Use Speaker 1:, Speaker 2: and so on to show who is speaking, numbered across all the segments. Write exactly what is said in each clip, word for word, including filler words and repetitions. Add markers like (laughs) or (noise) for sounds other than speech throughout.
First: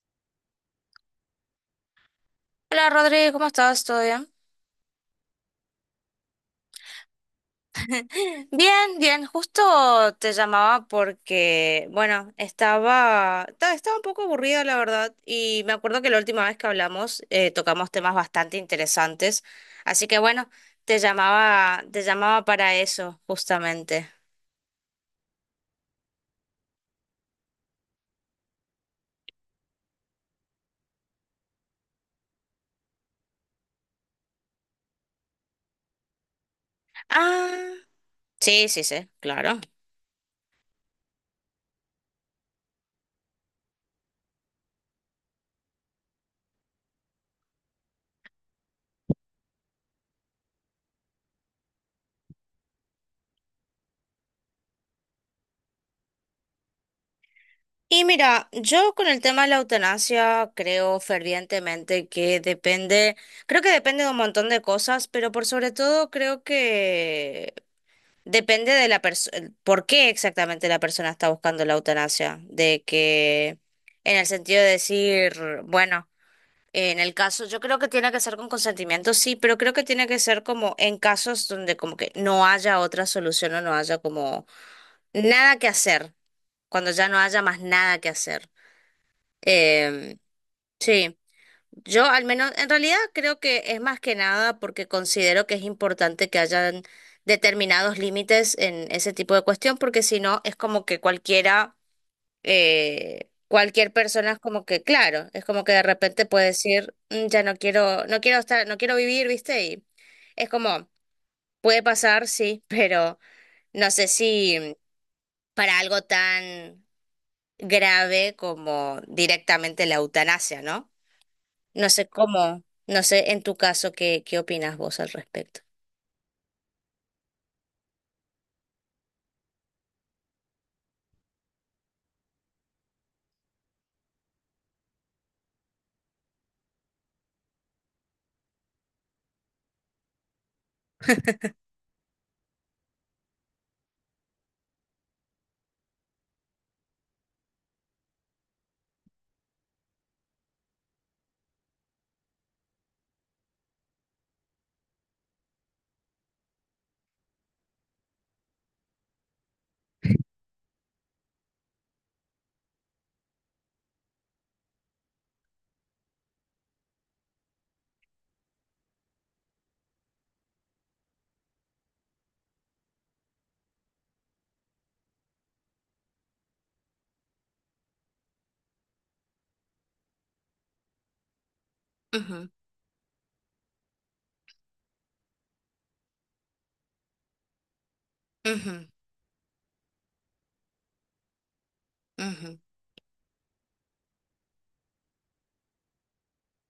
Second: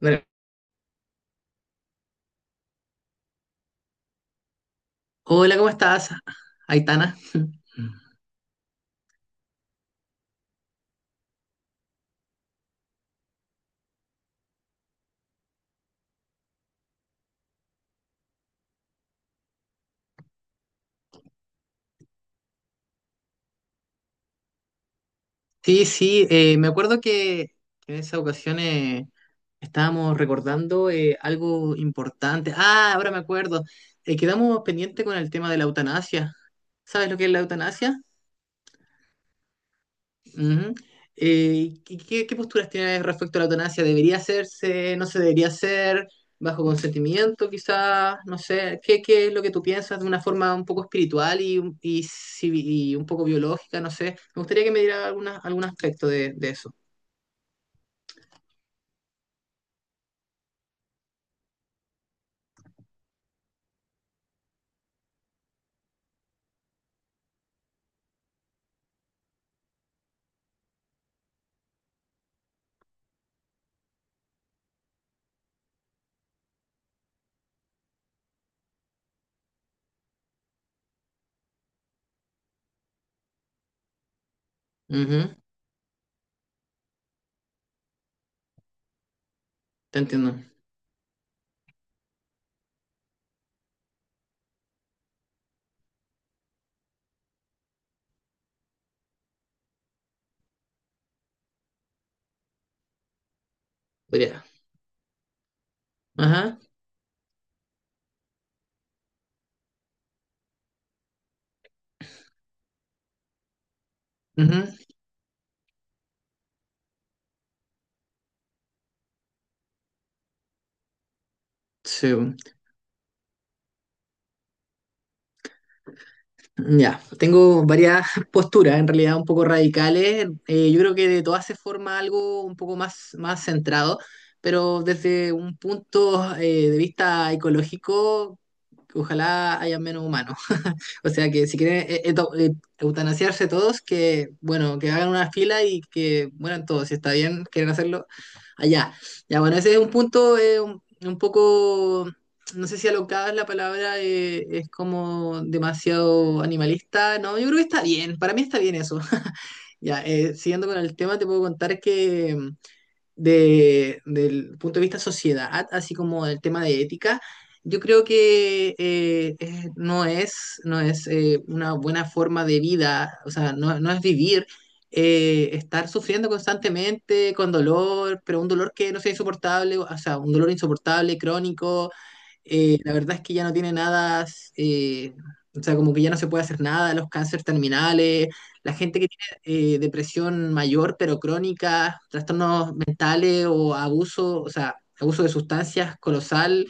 Speaker 1: Bueno,
Speaker 2: Hola Rodri, ¿cómo estás? ¿Todo bien?
Speaker 1: hola, ¿cómo estás, Aitana?
Speaker 2: (laughs) Bien, bien, justo te llamaba porque, bueno, estaba, ta- estaba un poco aburrida, la verdad, y me acuerdo que la última vez que hablamos eh, tocamos temas bastante interesantes, así que bueno, te llamaba, te llamaba para eso justamente.
Speaker 1: Sí, sí, eh, me acuerdo que en esa ocasión eh, estábamos recordando eh, algo importante. Ah, ahora me acuerdo. Eh, quedamos pendiente con el tema de la eutanasia. ¿Sabes lo que es la
Speaker 2: Ah,
Speaker 1: eutanasia?
Speaker 2: sí, sí, sí, claro.
Speaker 1: Ujú. Eh, ¿qué, qué- qué posturas tienes respecto a la eutanasia? ¿Debería hacerse? ¿No se debería hacer? ¿Bajo consentimiento, quizás? No sé. ¿Qué, qué es lo que tú piensas de una forma un poco espiritual y, un- y, civi- y un poco biológica? No sé. Me gustaría que me diera alguna, algún aspecto de, de eso.
Speaker 2: Y mira, yo con el tema de la eutanasia creo fervientemente que depende, creo que depende de un montón de cosas, pero por sobre todo creo que depende de la persona, por qué exactamente la persona está buscando la eutanasia, de que en el sentido de decir, bueno, en el caso, yo creo que tiene que ser con consentimiento, sí, pero creo que tiene que ser como en casos donde como que no haya otra solución o no haya como
Speaker 1: Ujú.
Speaker 2: nada que hacer, cuando ya no haya más nada que hacer.
Speaker 1: Te
Speaker 2: Em,
Speaker 1: entiendo.
Speaker 2: sí, yo al menos, en realidad, creo que es más que nada porque considero que es importante que hayan determinados límites en ese tipo de cuestión, porque si no es como que cualquiera, eh, cualquier persona es
Speaker 1: Podría.
Speaker 2: como que, claro, es como que de repente puede
Speaker 1: Ajá.
Speaker 2: decir, "Mm, ya no quiero, no quiero estar, no quiero vivir, ¿viste?" Y es como, puede pasar, sí, (laughs) pero no sé
Speaker 1: Ujú.
Speaker 2: si para algo tan grave como directamente la eutanasia, ¿no? No sé
Speaker 1: Sí.
Speaker 2: cómo, no sé en tu caso qué, qué opinas vos al respecto.
Speaker 1: Ya, tengo varias (laughs) posturas, en realidad un poco radicales. Eh, yo creo que de todas se forma algo un poco más, más centrado, pero desde un punto eh, de vista ecológico, ojalá haya menos humanos. O sea que si quieren eh, eto- eh, eutanasiarse todos, que bueno, que hagan una fila y que mueran todos. Si está bien, quieren hacerlo allá. Ya, bueno, ese es un punto eh, un, un poco, no sé si alocada es la palabra, eh, es como demasiado animalista. No, yo creo que está bien, para mí está bien eso. (laughs) Ya, eh, siguiendo con el tema, te puedo contar que de, del punto de vista sociedad, así como del tema de ética, yo creo que eh, eh, no es, no es eh, una buena forma de vida, o sea, no, no es vivir, eh, estar sufriendo constantemente con dolor, pero un dolor que no sea insoportable, o sea, un dolor insoportable, crónico,
Speaker 2: Ujú,
Speaker 1: eh, la verdad es que ya no tiene nada, eh, o sea, como que ya no se puede hacer nada, los cánceres terminales, la
Speaker 2: ujú,
Speaker 1: gente que tiene eh, depresión mayor pero crónica,
Speaker 2: ujú,
Speaker 1: trastornos mentales o abuso, o sea, abuso de sustancias colosal,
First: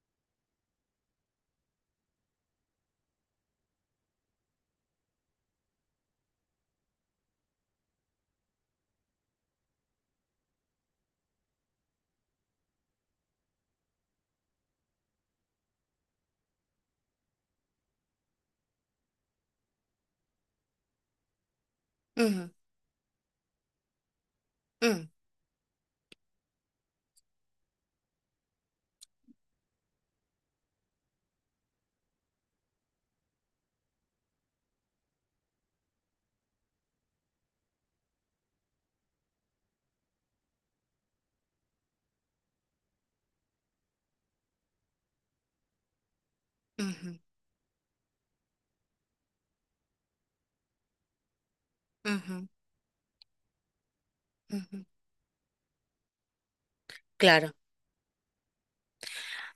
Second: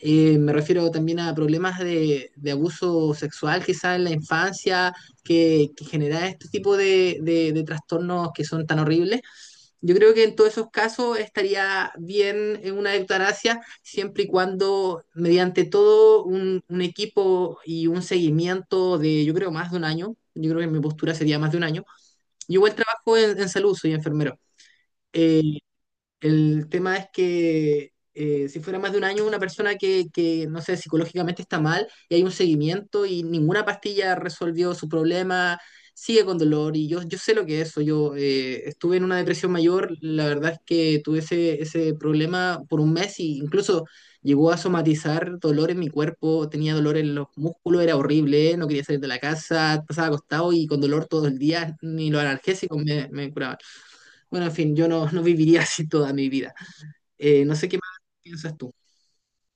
Speaker 1: eh, me refiero también a problemas de, de abuso sexual quizá en la infancia, que, que genera este tipo de, de de trastornos que son tan horribles. Yo creo que en todos esos casos estaría bien en una eutanasia siempre y cuando mediante todo un, un equipo y un seguimiento de, yo creo, más de un año. Yo creo que mi postura sería más de un año.
Speaker 2: ujú,
Speaker 1: Yo igual trabajo en, en salud, soy enfermero.
Speaker 2: mm,
Speaker 1: Eh, el tema es que eh, si fuera más de un año, una persona que, que, no sé, psicológicamente está mal y hay un seguimiento y ninguna pastilla resolvió su problema, sigue con dolor y yo, yo sé lo que es eso. Yo eh, estuve en una depresión mayor, la verdad es que tuve ese, ese problema por un mes y incluso llegó a somatizar dolor en mi cuerpo, tenía dolor en
Speaker 2: ujú,
Speaker 1: los músculos, era horrible, no quería salir de la casa, pasaba acostado y con dolor todo el día, ni los
Speaker 2: ujú,
Speaker 1: analgésicos me, me curaban. Bueno, en fin,
Speaker 2: ujú.
Speaker 1: yo no, no viviría (laughs) así toda mi vida. Eh,
Speaker 2: Claro.
Speaker 1: no sé qué más piensas tú.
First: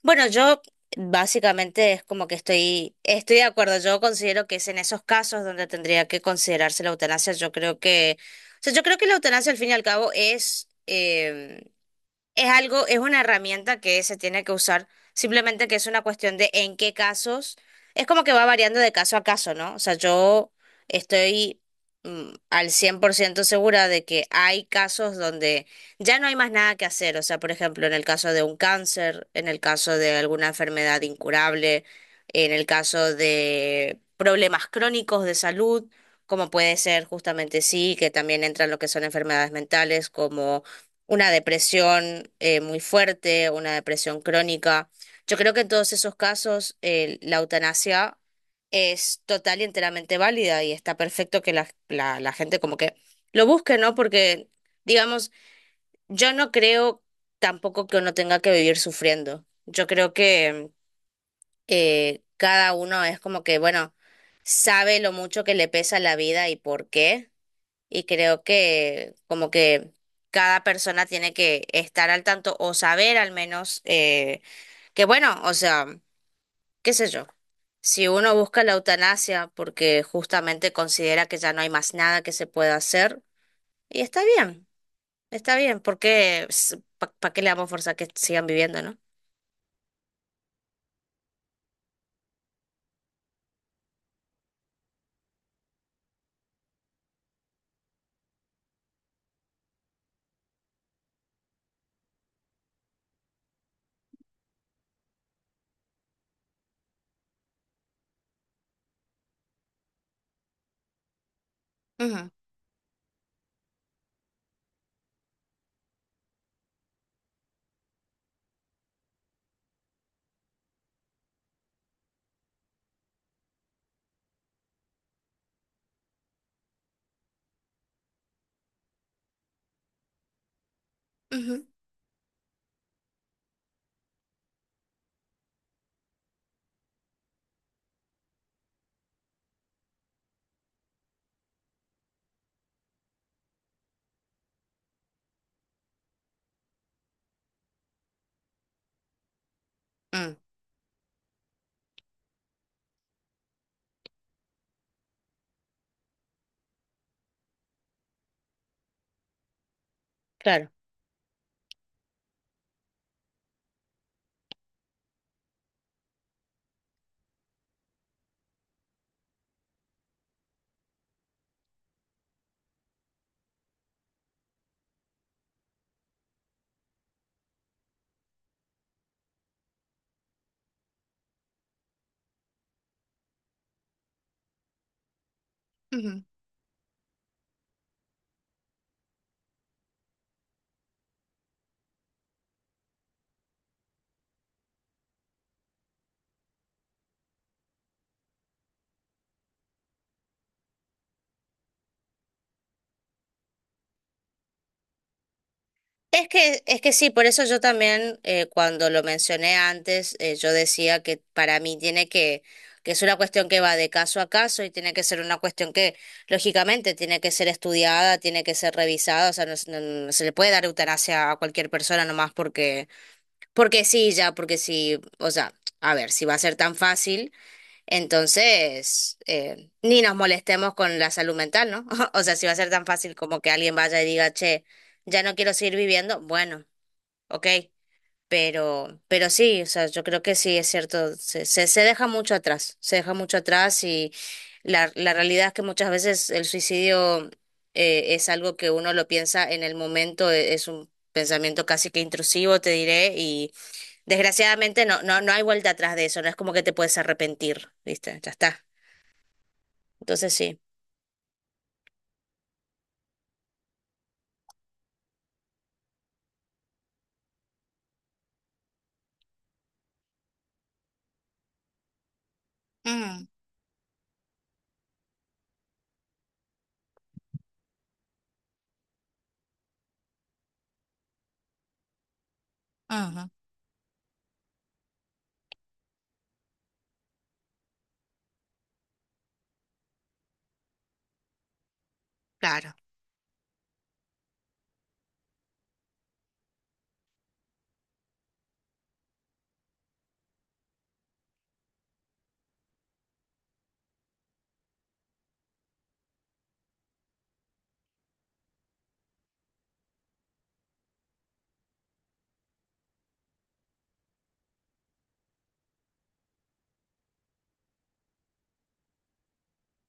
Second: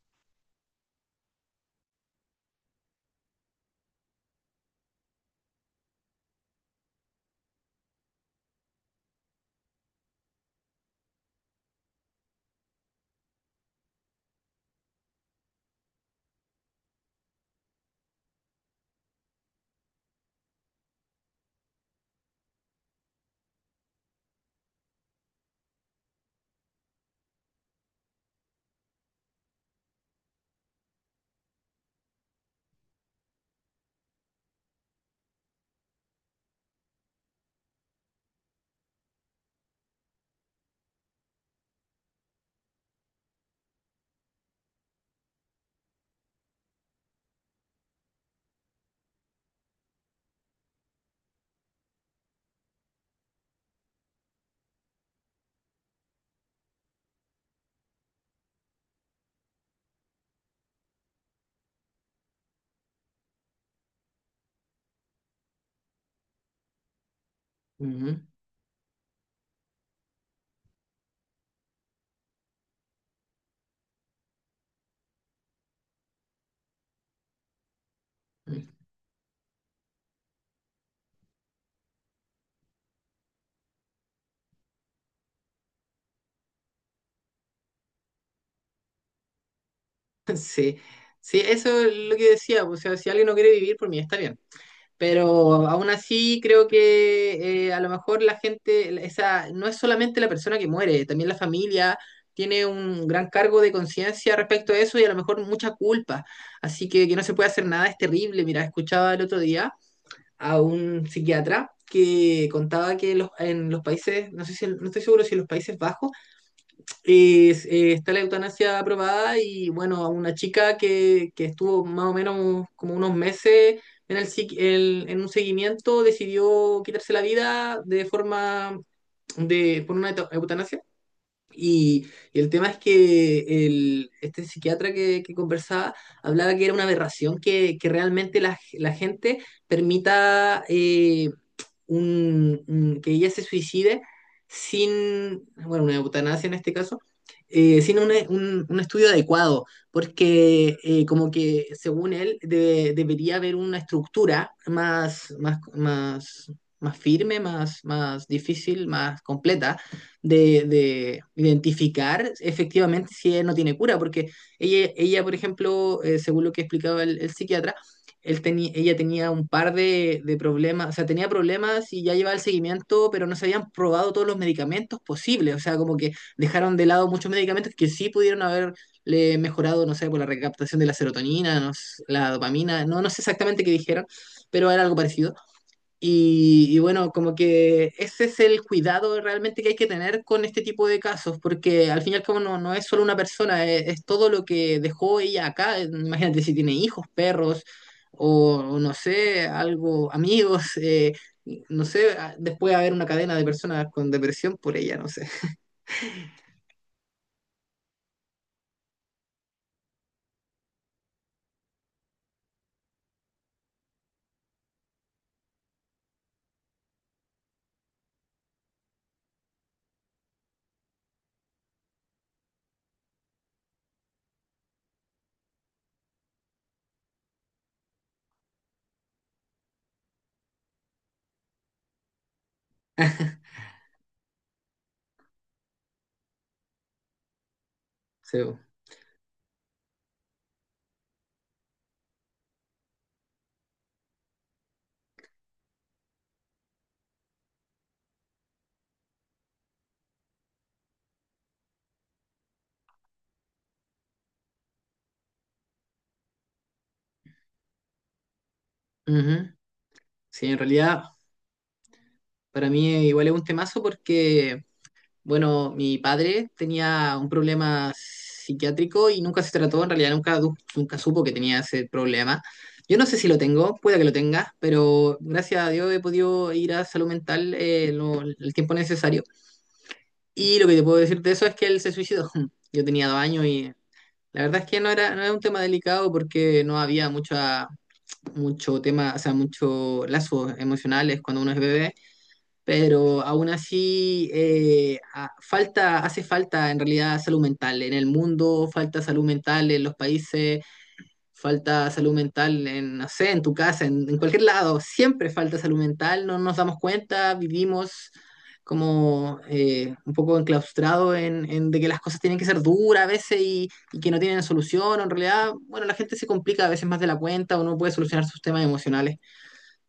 Speaker 2: Bueno, yo básicamente es como que estoy, estoy de acuerdo. Yo considero que es en esos casos donde tendría que considerarse la eutanasia. Yo creo que, o sea, yo creo que la eutanasia al fin y al cabo es em, es algo, es una herramienta que se tiene que usar, simplemente que es una cuestión de en qué casos, es como que va variando de caso a caso, ¿no? O sea, yo estoy mm, al cien por ciento segura de que hay casos donde ya no hay más nada que hacer, o sea, por ejemplo, en el caso de un cáncer, en el caso de alguna enfermedad incurable, en el caso de problemas crónicos de salud, como puede ser, justamente, sí, que también entran lo que son enfermedades mentales, como una depresión eh, muy fuerte, una depresión crónica. Yo creo que en todos esos casos eh, la eutanasia es total y enteramente válida, y está perfecto que la, la, la gente como que lo busque, ¿no? Porque, digamos, yo no creo tampoco que uno tenga que vivir sufriendo. Yo creo que eh, cada uno es como que, bueno, sabe lo mucho que le pesa la vida y por qué. Y
Speaker 1: Ujú.
Speaker 2: creo que como que cada persona tiene que estar al tanto o saber al menos eh, que bueno, o sea, qué sé yo, si uno busca la
Speaker 1: (laughs)
Speaker 2: eutanasia porque justamente considera que ya no hay más nada que se pueda hacer, y está bien, está bien, porque ¿para qué le damos fuerza a que sigan viviendo, no?
Speaker 1: Sí, sí, eso es lo que decía, pues, o sea, si alguien no quiere vivir por mí, está bien. Pero aún así creo que eh, a lo mejor la gente, esa, no es solamente la persona que muere, también la familia tiene un gran cargo de conciencia respecto a eso y a lo mejor mucha culpa. Así que que no se puede hacer nada es terrible. Mira, escuchaba el otro día a un psiquiatra
Speaker 2: Ujú,
Speaker 1: que contaba que los- en los países, no sé si, no estoy seguro si en los Países Bajos es- eh, está la eutanasia aprobada y bueno, a una chica que, que estuvo más o menos como unos meses en, el, psiqui- el- en un seguimiento decidió quitarse la vida de forma de, por una euta- eutanasia.
Speaker 2: ujú,
Speaker 1: Y, y el tema es que el, este psiquiatra que, que conversaba hablaba que era una aberración que, que realmente la, la gente permita eh, un- un- que ella se suicide sin, bueno, una eutanasia en este caso, eh, sin un, un- un estudio adecuado,
Speaker 2: mm,
Speaker 1: porque eh, como que según él de- debería haber una estructura más, más, más, más firme, más, más difícil, más completa de,
Speaker 2: claro.
Speaker 1: de identificar efectivamente si ella no tiene cura, porque ella, ella por ejemplo, eh, según lo que explicaba el, el psiquiatra, él teni- ella tenía un par de, de problemas, o sea, tenía problemas y ya llevaba el seguimiento, pero no se habían probado todos los medicamentos posibles, o sea, como que dejaron de lado muchos medicamentos que sí pudieron haberle mejorado, no sé, por la recaptación de la serotonina, no s- la dopamina, no, no sé exactamente qué dijeron, pero era algo parecido. Y, y bueno, como que ese es el cuidado realmente que hay que tener con este tipo de casos, porque al fin y al cabo no, no es solo una persona, es, es todo lo que dejó ella acá. Imagínate si tiene hijos, perros, o, o no sé, algo, amigos, (laughs) eh, no sé, a- después haber una cadena de personas con depresión por ella, no sé.
Speaker 2: Es que, es que sí, por eso yo también, eh, cuando lo mencioné antes, eh, yo decía que para mí tiene que, que es una cuestión que va de caso a caso y tiene que ser una cuestión que, lógicamente, tiene que ser estudiada, tiene que ser revisada, o sea, no, es- no- no se le puede dar eutanasia a cualquier persona nomás porque, porque sí, ya, porque sí, o sea, a ver, si va a ser tan fácil, entonces eh, ni nos molestemos con la salud mental, ¿no? (laughs) O sea, si va a ser tan fácil como que alguien vaya y diga, che, ya no quiero seguir viviendo, bueno. ¿Ok?
Speaker 1: Sí, bo.
Speaker 2: Pero, pero sí, o sea, yo creo que sí, es cierto, se, se, se deja mucho atrás, se deja mucho atrás, y la, la realidad es que muchas veces el suicidio eh, es algo que uno lo piensa en el momento, e- es un pensamiento casi que intrusivo, te diré, y desgraciadamente no, no, no hay vuelta atrás de eso, no es como que te puedes arrepentir, ¿viste? Ya está.
Speaker 1: Ujú.
Speaker 2: Entonces
Speaker 1: Sí, en
Speaker 2: sí.
Speaker 1: realidad para mí igual es un temazo porque bueno, mi padre tenía un problema psiquiátrico y nunca se trató, en realidad nunca, du- nunca supo que tenía ese problema. Yo no sé
Speaker 2: Mm,
Speaker 1: si lo tengo, puede que lo tenga, pero gracias a Dios he podido ir a salud mental eh, lo- el tiempo necesario. Y lo que te puedo decir de eso es que él se suicidó. (laughs) Yo tenía dos
Speaker 2: ujú,
Speaker 1: años y la verdad es que no era, no era un tema delicado porque no había mucha, mucho tema, o sea, mucho lazos emocionales cuando uno es bebé,
Speaker 2: claro.
Speaker 1: pero aún así eh, a- falta, hace falta en realidad salud mental. En el mundo falta salud mental en los países, falta salud mental en, no sé, en tu casa, en, en cualquier lado, siempre falta salud mental, no nos damos cuenta, vivimos como eh, un poco enclaustrado en, en de que las cosas tienen que ser duras a veces y, y que no tienen solución, o en realidad, bueno, la gente se complica a veces más de la cuenta o no puede solucionar sus temas emocionales.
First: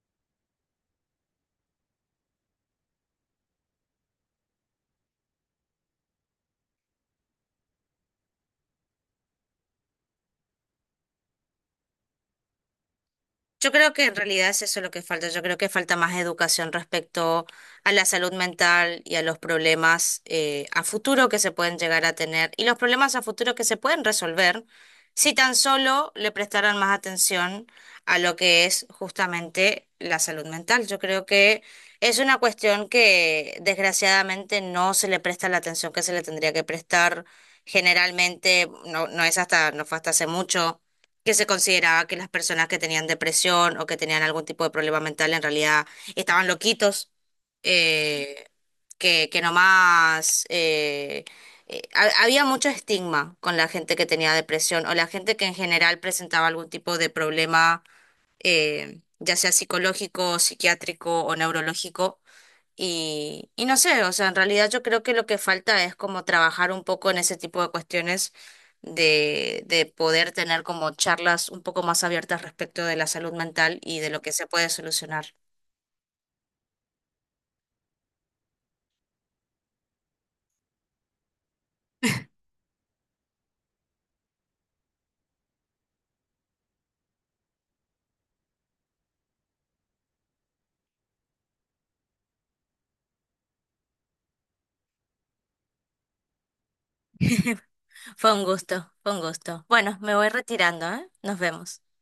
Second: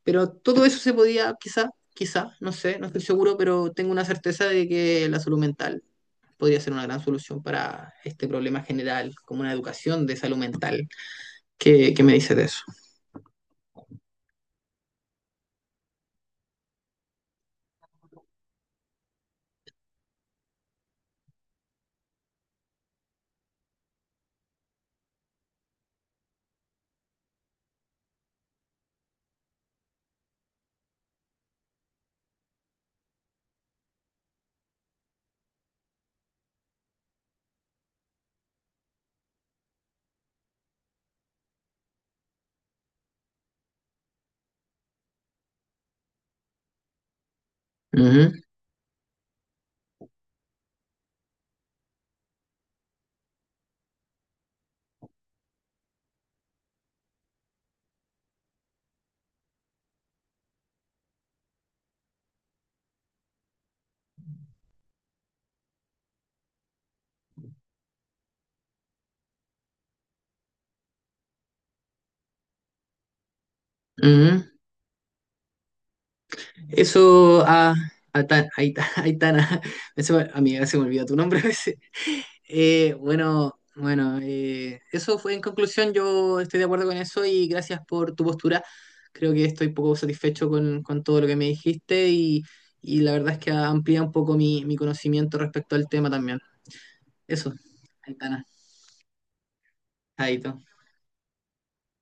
Speaker 1: Pero todo eso se podía, quizá, quizá, no sé, no estoy seguro, pero tengo una certeza de que la salud mental podría ser una gran solución para este problema general, como una educación de salud mental. ¿Qué, qué me dices de eso?
Speaker 2: Yo creo que en realidad es eso lo que falta. Yo creo que falta más educación respecto a la salud mental y a los problemas eh, a futuro que se pueden llegar a tener, y los problemas a futuro que se pueden resolver si tan solo le prestaran más atención a lo que es justamente la salud mental. Yo creo que es una cuestión que desgraciadamente no se le presta la atención que se le tendría que prestar generalmente. No, no es hasta, no fue hasta hace mucho que se consideraba que las personas que tenían depresión o que tenían algún tipo de problema mental en realidad estaban loquitos,
Speaker 1: Ujú,
Speaker 2: eh, que, que nomás eh, eh, ha- había mucho estigma con la gente que tenía depresión o la gente que en general presentaba algún tipo de problema, eh, ya sea psicológico, psiquiátrico o neurológico, y, y no sé, o sea, en realidad, yo creo que lo que falta es como trabajar un poco en ese tipo de cuestiones, de, de poder tener como charlas un poco más abiertas respecto de la salud mental y de lo que
Speaker 1: ujú.
Speaker 2: se puede solucionar.
Speaker 1: Eso, a Aitana, Aitana, (laughs) ese- amiga, se me olvida tu nombre a veces. Eh, bueno, bueno, eh, eso fue en conclusión. Yo estoy de acuerdo con eso y gracias por tu postura. Creo que estoy poco satisfecho con, con todo lo que me dijiste y, y la verdad es que amplía un poco mi, mi conocimiento respecto al tema también. Eso,
Speaker 2: (laughs) Fue un
Speaker 1: Aitana,
Speaker 2: gusto, fue un gusto. Bueno, me voy
Speaker 1: Aito.
Speaker 2: retirando, ¿eh? Nos vemos.